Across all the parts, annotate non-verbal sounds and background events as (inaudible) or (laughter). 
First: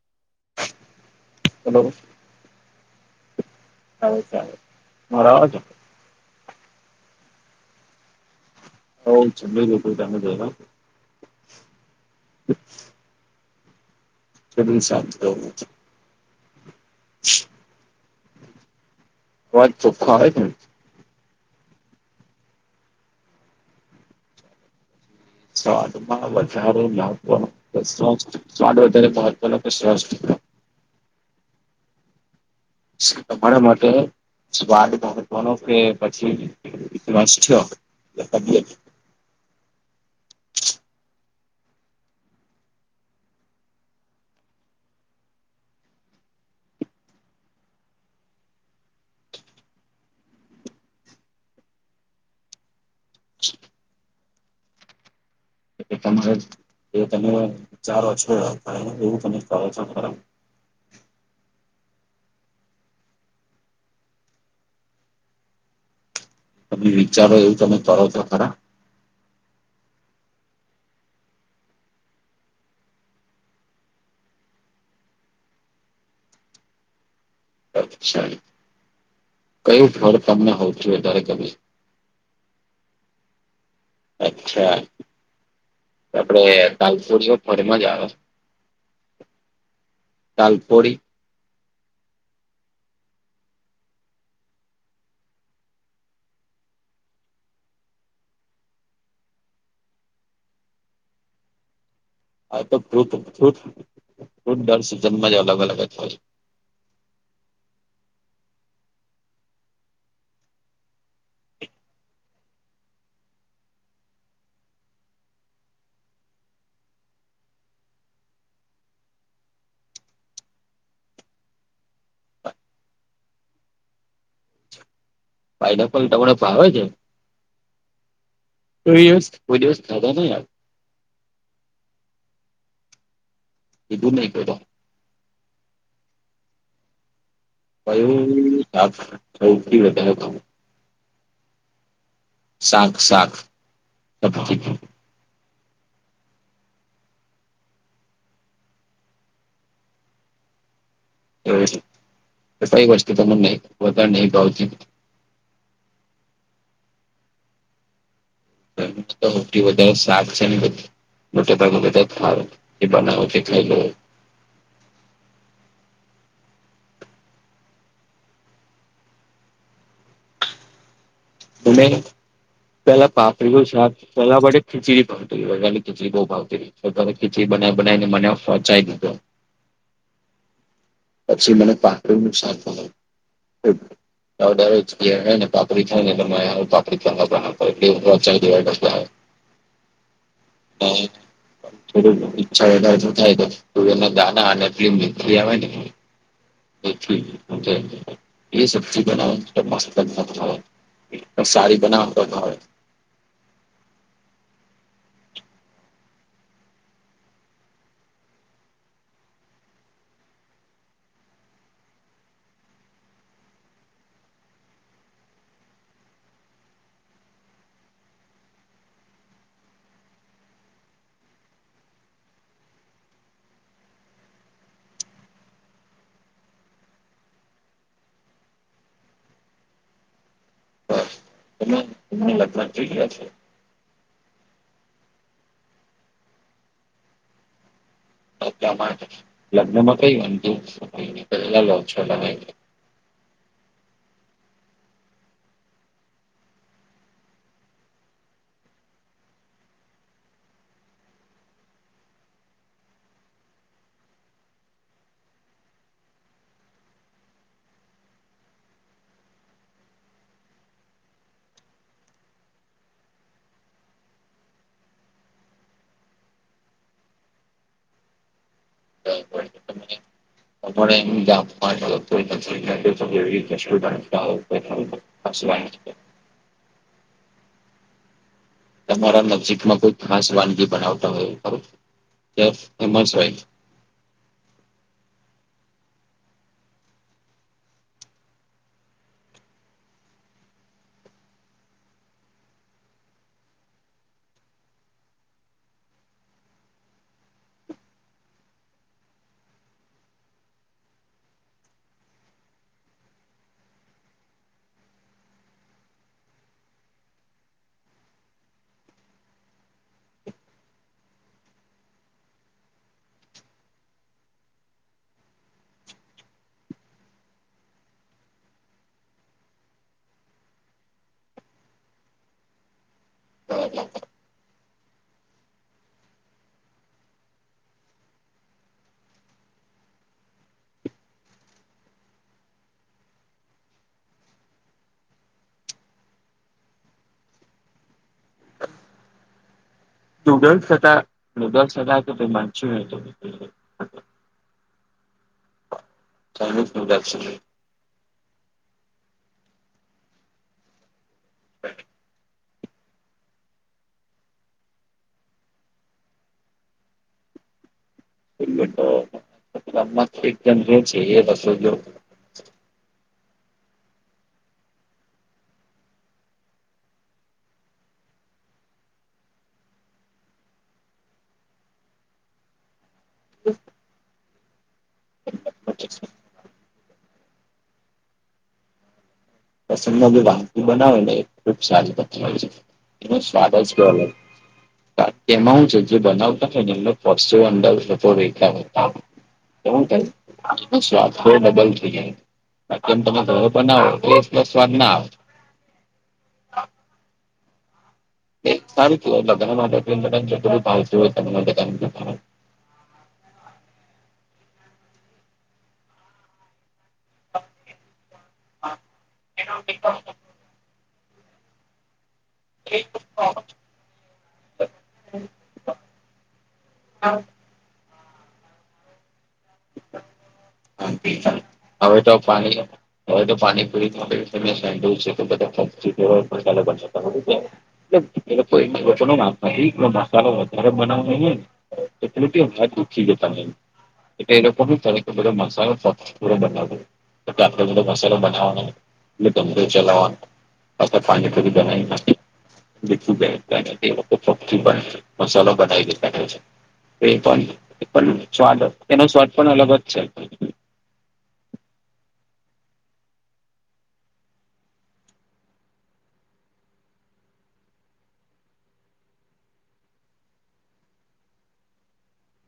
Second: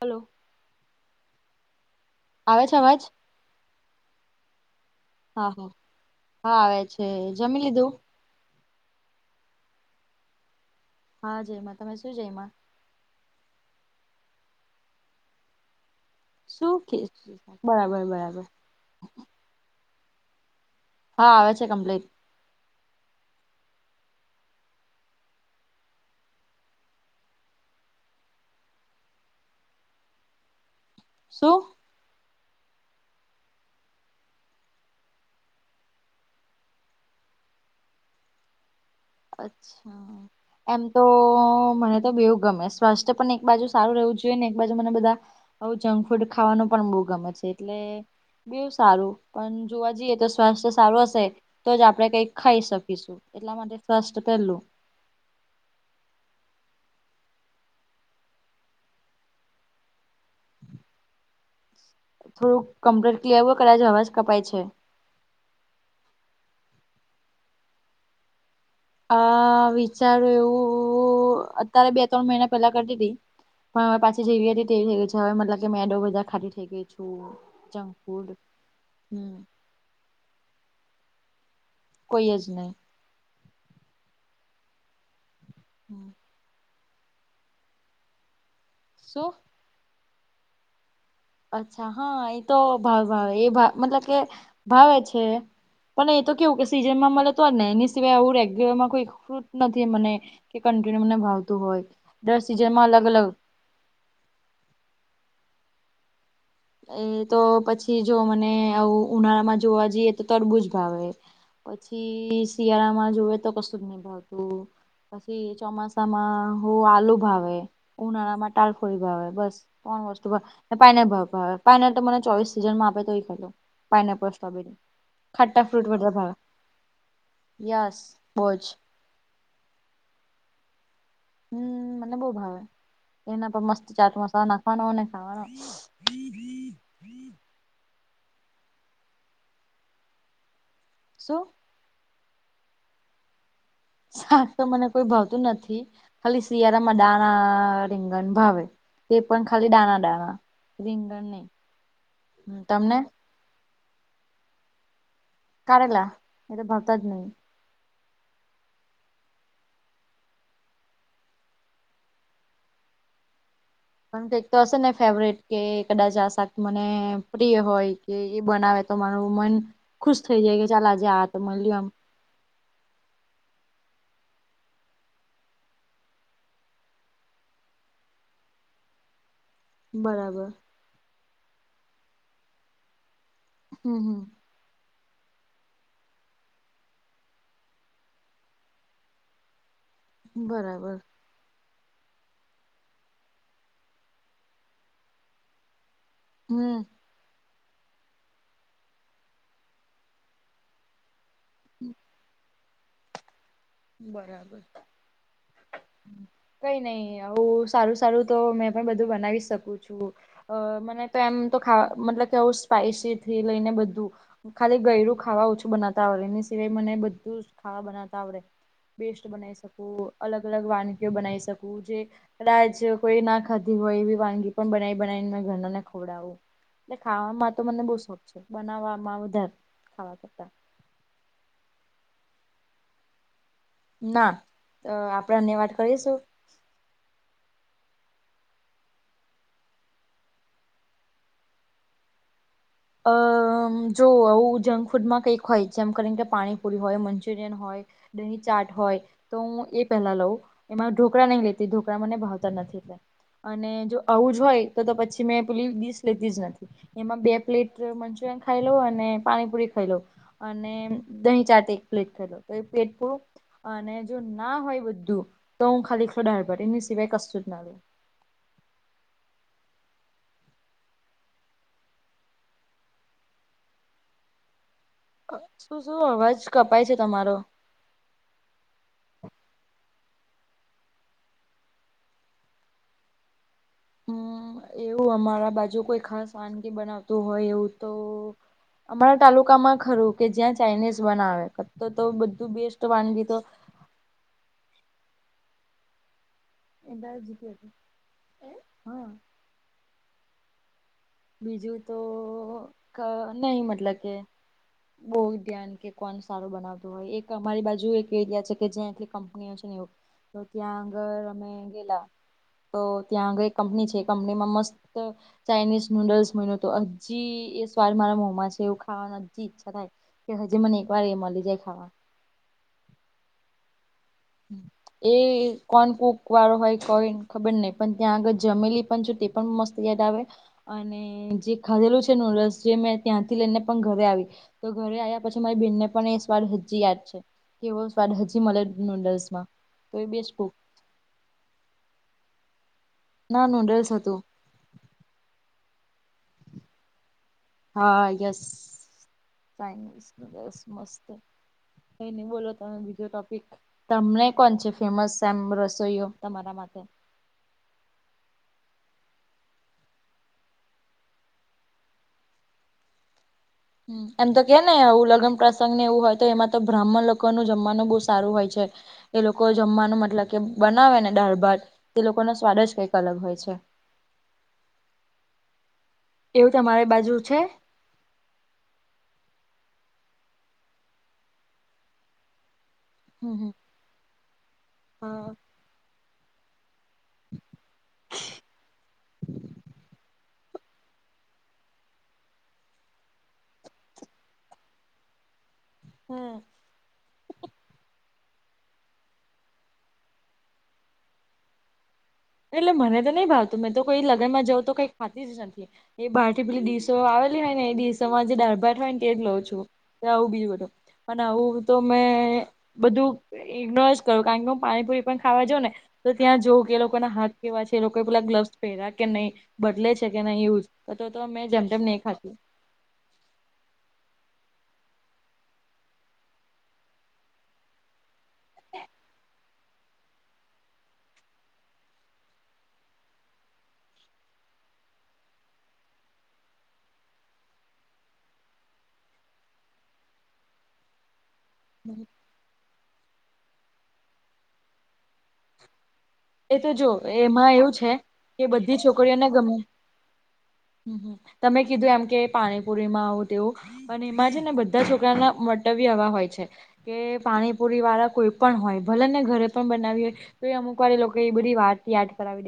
Hello hello આવે છે અવાજ (unintelligible) મારો હા અવાજ હા હા આવે છે જમી લીધું હો જમી લીધું તમે જયમાં હા જયમાં તમે શું જયમાં (unintelligible) શું કે બરાબર બરાબર અવાજ ચોખ્ખો આવે છે? હા આવે છે કમ્પ્લીટ સ્વાદમાં વધારો મહત્વ સ્વાદ વધારે (unintelligible) શું? તમારા મટે સ્વાદ મહત્વનો કે પછી રાષ્ટ્રીય (unintelligible) અચ્છા એમ તો, મને તો બેઉ ગમે, સ્વાસ્થ્ય પણ એક બાજુ સારું રહેવું જોઈએ, ને એક બાજુ મને બધા આવું જંક ફૂડ ખાવાનો પણ બહુ ગમે છે, એટલે બેઉ સારું, પણ જોવા જઈએ તો, સ્વાસ્થ્ય સારું હશે, તો જ આપડે કઈક ખાઈ શક એટલા માટે સ્વાસ્થ પેલું. તમારે એ તમે વિચારો છો પણ એવું તમે કહો છો ખરો. થોડું કેમ્પર ક્લેવ કરાઇજો અવાજ કપાય છે. તમલી વિચારો એવું તમે કરો છો ખરા? અ વિચારુ એવું, અત્યારે બે ત્રણ મહિના પેલા કરતી તી. પણ હવે પાછી જેવી હતી તેવી થઈ ગઈ છે, હવે મતલબ કે મેદો વધારે ખાતી થઈ ગઈ છું. જંક અચ્છા, ફૂડ હમ કયું ફળ તમને હોવતું વધારે ગમે? કોઈયજ નહીં. અચ્છા. હમ્મ આપડે દાલ ફોડીઓ ફર મજા આવે શું? દાળફોડી અચ્છા હા એ તો ભાવ ભાવે, એ મતલબ કે ભાવે છે. પણ એ તો કેવું કે સિઝનમાં મળે તોને, એની સિવાય આવું રેગ્યુલર માં કોઈ ફ્રૂટ નથી મને કે કન્ટિન્યુ મને ભાવતું હોય. દર હા તો સિઝનમાં અલગ ફુટ અલગ ફ્રૂટ ફ્રૂટ ડર સિઝનમાં જ અલગ અલગ જ હોય. એ તો પછી જો મને આવું ઉનાળામાં જોવા જઈએ તો તડબુંજ ભાવે. પછી શિયાળામાં જોવે તો કશુંજ નહી ભાવતું. પછી ચોમાસામાં હું આલુ ભાવે. ઉનાળામાં ટાલફોડી ભાવે, બસ ત્રણ વસ્તુ ભા, ને પાયને ભા ભાવે, પાઇને તો મને ચોવીસ સીઝનમાં આપે તોઇ ખાઇ લઉ, પાઇનેપલ, સ્રોબેરી. ખટ્ટા ફ્રૂટ પાઇનેપલ વધારે ભાવે, તમને છે યસ બોજ. પૂરી રસ, કોઈ દિવસ ખાધા નહીં યાર. હમ્મ, મને બહુ ભાવે, એના પર મસ્ત ચાટ કીધું નહીં મસાલો કોઈ દાડો. નાખવાનો અને ખાવાનો. (unintelligible) પરવડી ની શાક શૌથી વધારે ગમે. શું? શાક સાક શાક તો મને કોઈ ભાવતું નથી, ખાલી શિયાળામાં દાણા, રીંગણ ભાવે. તે પણ ખાલી દાણા દાણા, રીંગણ નહી. એવું છે, એ કઈ તમને વસતુ તમને વધારે નહી ભાવતી? કારેલા, એ તો ભરતા જ નહી. એમ સૌથી વધારે સાક છે ને બધ મોતે ભાગે બધાજ ભાવે, એ બનાવું તે ખાયલો. પણ કઈકતો હશેને ફેવરેટ, કે કદાચ આ શાક મને પ્રિય હોય. કે એ બનાવે તો માર મન ખુશ થઈ જાય, કે ચાલ આજે આ તો મળ્યું તુમે, આમ પેલા પાપરીનુ શાક. પેલા મને ખિચડી ભાવતી, ગર્લિક ખિચડી બહુ ભાવતી. તો તરે ખીચડી બનાવી બનાવીને મને ફોચાઈ દીધો. બરાબર. પછી મને પાપડી નુ શાક ભાવે ખુબ. હમ હમ (unintelligible) કિયા હોયને પાપડી (unintelligible) બરાબર મેં થોડું ઈચ્છા થાય તો તુવેર ના દાના અને ફિલ્મ ભી આવે ને હમ એ સબ્જી બનાવો તપાસ કરતા ખા સારી બનાવતો હવે. બરાબર. (inaudible) કઈ નહી હું સારું સારું તો મેં પણ બધું બનાવી શકું છું. અ મને તો એમ તો ખા મતલબ કેું સ્પાઈસી થી લઈને બધું. ખાલી ગયરું ખાવા ઓછું બનાવતા આવડે એની સિવાય મને બધું જ ખાવા બનાવતા આવડે બેસ્ટ બનાવી શકું અલગ અલગ વાનગીઓ બનાવી શકું જે કદાચ કોઈ ના ખાધી હોય એવી વાનગી પણ બનાવી બનાવીને મે ઘરના ને ખવડાવું. એટલે ખાવામાં તો મને બહુ શોખ છે બનાવવામાં વધારે ખાવા કરતા. એમની લગન જોઈયા છે. ના આપણેની વાત કરીશું. માટે લગ્ન માં કઈ વાનતુ પેલા લોછો તમે અ જો આવું જંક ફૂડમાં કંઈક હોય જેમ કરીને કે પાણીપુરી હોય મંચુરિયન હોય. દહી ચાટ હોય તો હું એ પહેલા લઉં એમાં ઢોકા નહીં લેતી ઢોકળ મને ભાવતા નથી એ અને જો આવું જ હોય તો તો પછી મેં પેલી દીસ લેતી જ નથી એમાં બે પ્લેટ મંચુરિયન ખાઈ લો અને પાણીપુરી ખાઈ લો. અને દહીં ચાતે એક પ્લેટ થ તો પ્લેટ પૂ અને જો ના હોય બધું તો હું ખાલીલો દારભટીની સિવાય કશું જ ના લઉ. તમને. આપ એમ જા તોઈ નથીવી રી શું શું અવાજ કપાય છે તમારો તમારા નજીકમાં કોઈ ખાસ વાનગી બનાવતા હોય ખરૂ હેમાંશભાઈ. હમ એવું અમારા બાજુ કોઈ ખાસ વાનગી બનાવતું હોય એવું તો અમારા તાલુકામાં ખરું કે જ્યાં ચાાઈનીઝ બનાવે તો બધું બેસ્ટ વાનગી તો. એ બ જીતી છે એ હા. બીજું તો નહી મતલબ કે બહુ ધ્યાન કે કોણ સારું બનાવતું હોય એક અમારી બાજુ એક એરિયા છે કે જ્યાટલી કંપનીઓ છે નેવ. તો ત્યાં આગળ અમે ગેલા. તો ત્યાં આગળ એક કંપની છે કંપનીમાં મસ્ત ચાઇનીઝ નૂડલ્સ મહિનો તો હજી એ સ્વાદ મારા મોમાં છે એવું ખાવાનું હજી ઈચ્છા થાય. કે હજી મને એક વાર એ મળી જાય ખાવા (inaudible) એ કોણ કૂક વાળો હોય કોઈ ખબર નહ પણ ત્યાં આગળ જમેલી પણ છે. પણ મસ્તી ગેટ આવે. અને જે ખાધેલું છે ન રસ જે મેં ત્યાંથી લઈને પણ ઘરે આવી. તો ઘરે આવ્યા પછી મારી બેન ને પણ એ સ્વાદ હજી યાદ છે કેવો સ્વાદ હજી મળે. નુટશમા. નુગલ્સ હતા નૂગલ્સ હતા હતા તો વાચ્યું હતો. ના નૂડલ્સ હતું. (inaudible) હા યસ ચઇઝસ મસ્ત કઈ નહી બોલો તમે બીજો ટોપિક તમને કોણ છે ફેમસ સામ રસોઈઓ તમારા માટે એ તો એકદમ રે છે એ તો શો જો. એમ તો કે ને આવું લગ્ન પ્રસંગ ને એવું હોય તો એમાં તો બ્રાહ્મણ લોકો નુ જમવાનું બહુ સારું હોય છે. એ લોકો જમવાનું મતલબ કે બનાવે ને દાળ ભાત એ લોકોનો સ્વાદ જ કંઈક અલગ હોય છે. એવું તમારી બાજુ છે. પસંદમા કોઈ વાનગી બનાવે ને ખૂબ સાદ બતી હોય છે એનો હમ હમ સ્વાદ જ છે હા તેમાં હું છે જે બનાવતા થાય ને એ (unintelligible) સ્વાદ થોડો ડબલ થઈ જાયમ તમે ઘરો પણ ના તો પ્લસ સ્વાદ ના આવે હમ્મ એક તારીખ લગ્ન માટેું પહચું (unintelligible) એટલે મને તો નહી ભાવતું મેં તો કોઈ લગનમાં જવું તો કઈ ખાતી જ નથી એ બારથી પેલી ડીસો આવેલી હોય ને એ ડીસ જે ડાળબાટ હોય ને તે જ લઉં છું આવું બીજું બધું પણ આવું તો મેં બધું ઈગ્નોર જ કરું કારણ કે હું પાણીપુરી પણ ખાવા જઉ ને તો ત્યાં જોઉ કે લોકો એ લોકો પેલા ગ્લવ્સ પહેર્યા કે નહી બદલે છે કે નહી એ યુઝ જ તો તો મેં જેમ (unintelligible) તેમ હવે તો પાની (unintelligible) એ લોકો મસાલો નાખતા હોયે કોઈ મસાલો વધારે બનાવોઈ ને તો તે તે હાથ દુઃખી જતા હોયે તો તે લોકો હુ કરે બધો મસાલો સ ફક્ત પૂરા બનાવું તો આપે બધો મસાલો બનાવવાનો એટંગ ચલાવવાનો અ પાણીપુરી બનાય નાખું (unintelligible) મસાલો બનાવી દેતા હોયે એ તો જો એમાં છે એવું એ પણ સ્દ એનો સ્વાદ પણ અલગ હોયે છે હમ્મ હમ્મ તમે કીધું એમ કે પાણીપુરીમાં આવું તેવું અને એમાં છે ને બધા છોકરાના મટવ્ય આવા હોય છે કે પાણીપુરી વાળા કોઈ પણ હોય ભલે ને ઘરે પણ બનાવી હોય તો એ અમુક વાળી લોકો એ બધી વાત યાદ કરાવ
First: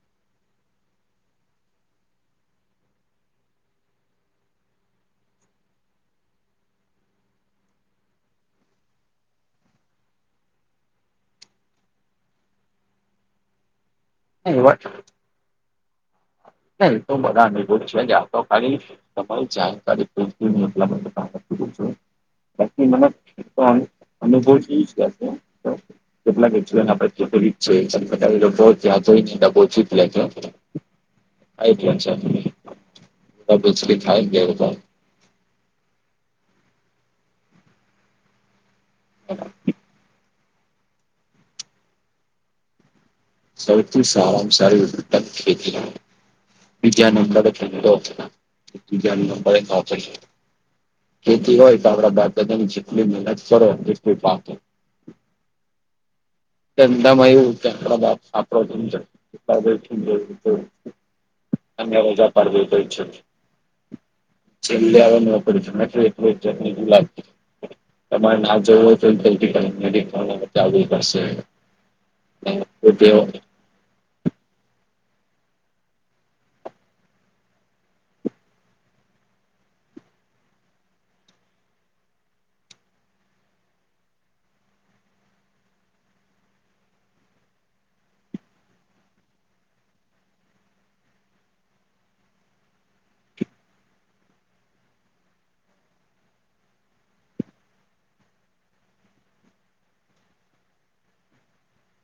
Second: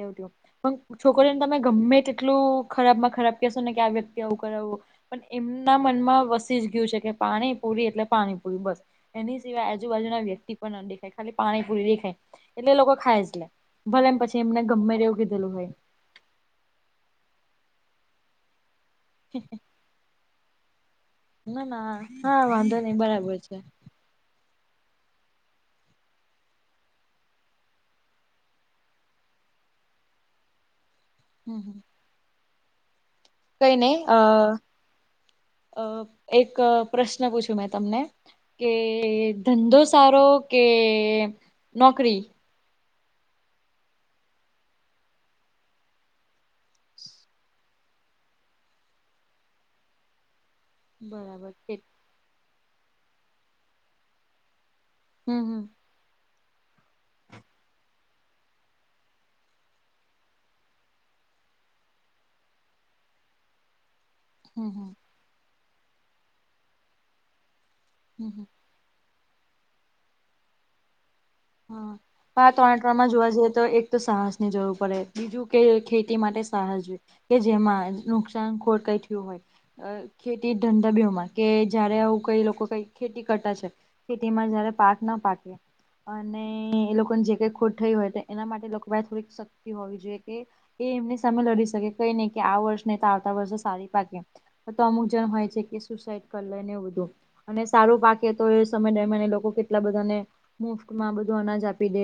પણ છોકરીને તમે ગમે તેટલું ખરાબ માં ખરાબ કહેશો ને કે આ વ્યક્તિ આવવું કરાવું પણ એમના મનમાં વસી જ ગયું છે કે પાણી પૂરી એટલે પાણી પૂરી બસ એની સિવાય આજુબાજુના વ્યક્તિ પણ ન દેખાય ખાલી પાણીપુરી દેખાય એટલે એ લોકો ખાય છે ભલે એમ પછી એમને ગમે એવું કીધેલું હોય ચાલ બાષા બે? એ તો બધાનેભો જ છે આ તો ખાલી તમારી જાણકારી પ એટલા મને ના ના હા વાંધો નહી બરાબર છે અનુભવ પછી મને (unintelligible) (unintelligible) હમ કઈ નહી (unintelligible) અ એક પ્રશ્ન પૂછ્યું મેં તમને કે ધંધો સારો કે નોકરી સૌથી સારામા સારી ઉ ખેતી બીજા નંબરે ધન્ધો તીજા વિજ્યા નંબરે નોકરી બરાબર ખેતી હોય તો આપણા બાપ દાદાની જેટલી મહેનત કરો એટલી હમ્મ હમ્મ ચંદામાં એવું આપણા બા (unintelligible) અને રજા પાડવી હોય છે હમ છેલ્લે હમ હવે નોકરી હમ (unintelligible) (unintelligible) આવવી પડશે હા તો આ ત્રણે ટ્રમાં જોવા જઈએ તો એક તો સાહસ ની જરૂર પડે બીજું કે ખેતી માટે સાહસ જો કે જેમાં નુકસાન ખોરકઈ થયું હોય અ ખેતી ધંધા બેમાં કે જયારે આવું કઈ લોકો કઈ ખેતી કરતા છે ખેતી માં જયારે પાક ના પાકે અને એ લોકોને જે કઈ ખોટ થઈ હોય તો એના માટે લોકો થોડીક શક્તિ હોવી જોઈએ કે એ એમને સામે લડી શકે કઈ નહી કે આ વર્ષ નને આવતા વર્ષે સારી પાકે તો અમુક જન હોય છે કે સુસાઈડ કરી લેને એવુ બધું અને સારું પાકે તો એ સમય ડમ એ લોકો કેટલા બધાને મુફત માં બધું અનાજ આપી દે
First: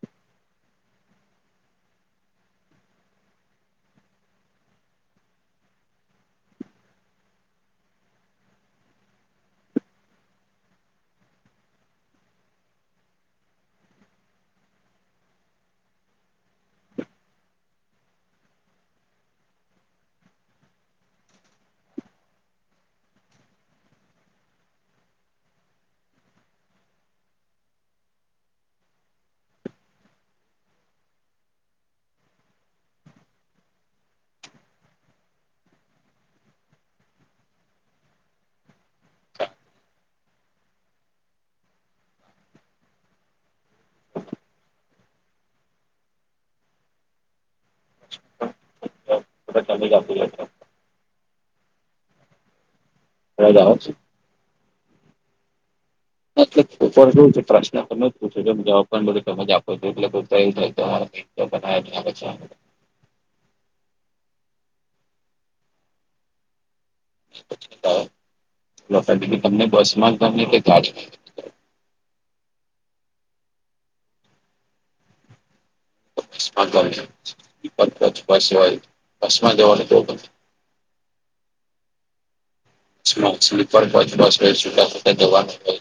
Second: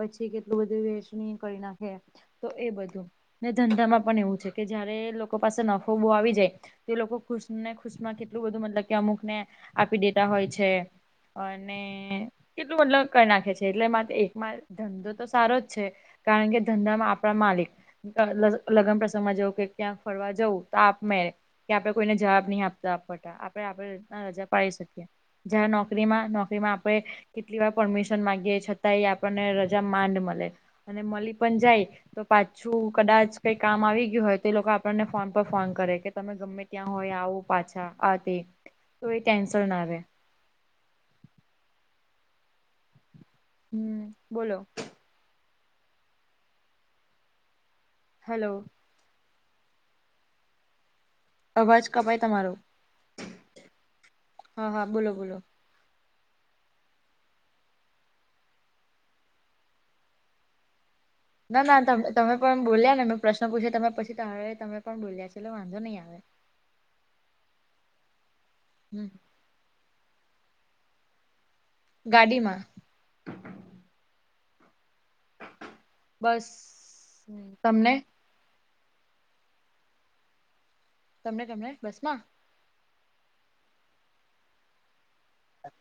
પછી કેટલું બધું વેચણી કરી નાખે. તો એ બધું ને ધંધામાં પણ એવું છે કે જયારે લોકો પાસે નફો બો આવી જાય તે લોકો ખુશને ખુશમાં કેટલું બધું મતલબ કે અમુક ને આપી દેતા હોય છે. અને, એટલું મતલબ કરી નાખે છે એટલેમાં એકમાં ધંધો તો સારો જ છે. કારણ કે ધંધામાં આપણા માલિક લગ્ન પ્રસંગમાં જવું કે ક્યાંક ફરવા જવું તો આપ મે કે આપણે કોઈને જવાબ નહી આપતા આપતા આપણે આપણે ર રજા પાડી શકીએ. જં નોકરીમાં નોકરીમાં આપણે કેટલી વાર પરમિશન માગીએ છતાં એ આપણને રજા માંડ મળે અને મળી પણ જાય, તો પાછું કદાચ કઈ કામ આવી ગયું હોય તો એ લોકો આપણને ફોન પર ફોન કરે કે તમે ગમે ત્યાં હોય આવું પાછા આ તે તો એ કેન્સલ ના આવે. હમ બોલો હલો! જતી (inaudible) અવાજ કપાય તમારો, અવાજ આવે છે? હા હા બોલો બોલો (unintelligible) પ્રશ્ન કર પૂછુંમ જવાબ પણ મળ્યો તોજ આપો છો એટલે જાય તમારે ના ના તમે પણ ભૂલ્યા ને મેં પ્રશ્ન પૂછ્યો તમે પછી ત તમે પણ ભૂલ્યા છે એટલે વાંધો નહીં આવે. હમ તમને બસમાનને કે ક (inaudible) ગાડીમાં બસ અસ્માત તમને સવાય અસ્માત જવાનું તો? તમને તમને બસ માં? સ્લીપર બ બસ હો જટા થતા જવાનું હોય.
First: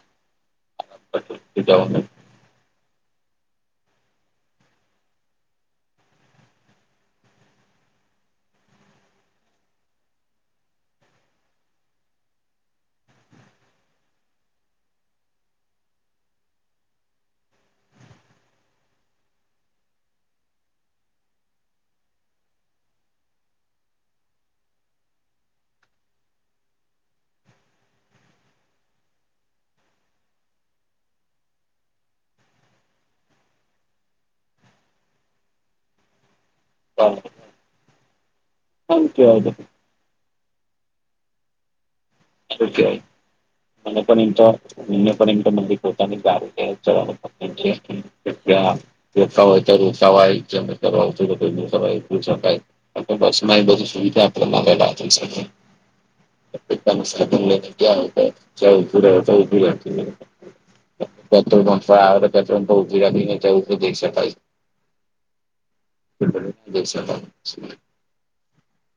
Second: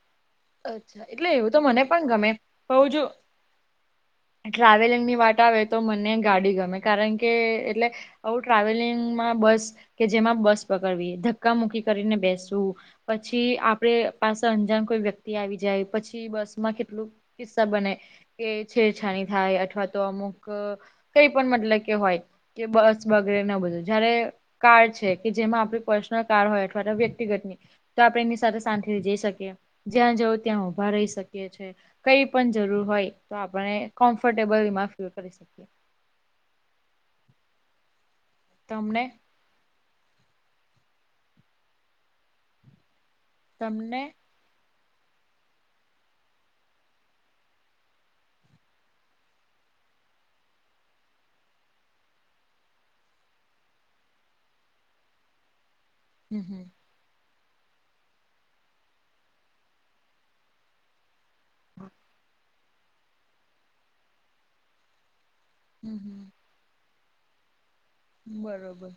અચ્છા એટલે એવું તો મને પણ જવાનું ગમે હોઉ જો ટ્રાવેલિંગ ની વાત આવે તો મને ગાડી ગમે કારણ કે એટલે આવું ટ્રાવેલિંગમાં બસ કે જેમાં બસ પકડવી ધક્કા મુકી કરીને બેસવું. પછી આપડ પાસે અંજાન કોઈ વ્યક્તિ આવી જાય પછી બસ માં કેટલું કિસ્સા બને. કે છેછાની થાય અથવા તો અમુક કઈ પણ મતલબ કે હોય. કે બસ વગેરે ન બધું જયારે કાર છે કે જેમાં આપણી પર્સનલ કાર હોય અથવા તો વ્યક્તિગતની તો આપડણે એમની સાથે શાંતિથી જઈ શકીએ જ્યાં જવું ત્યાં ઉભા રહી શકીએ છીએ. કઈ પણ જરૂર હોય તો આપણે કમ્ફર્ટેબલમાં ફીલ કરી શકીએ. હ તમને સાચ (unintelligible) આ્ય મને તમને પણ એમ તો અમને પણ મંદ પોતાની ગારી ચલાવવા પ રતા હોય ત્યારે ઉસાવાયયકાય. બસ માં એ બધી સુવિધા આપડે નલાત શકીએ. હમ હમ આપનું પોતાનું સાધન લઈ ને ગ્યા હોયે. તો જયાં ઉભું રહ્યા ઉભ રહે. પેટ્રોલ પપ આવે પેટ્રોલ ઉભી રાખીને તો એવું તો દેખ શકાઈ. હમ હમ (inaudible) બરોબર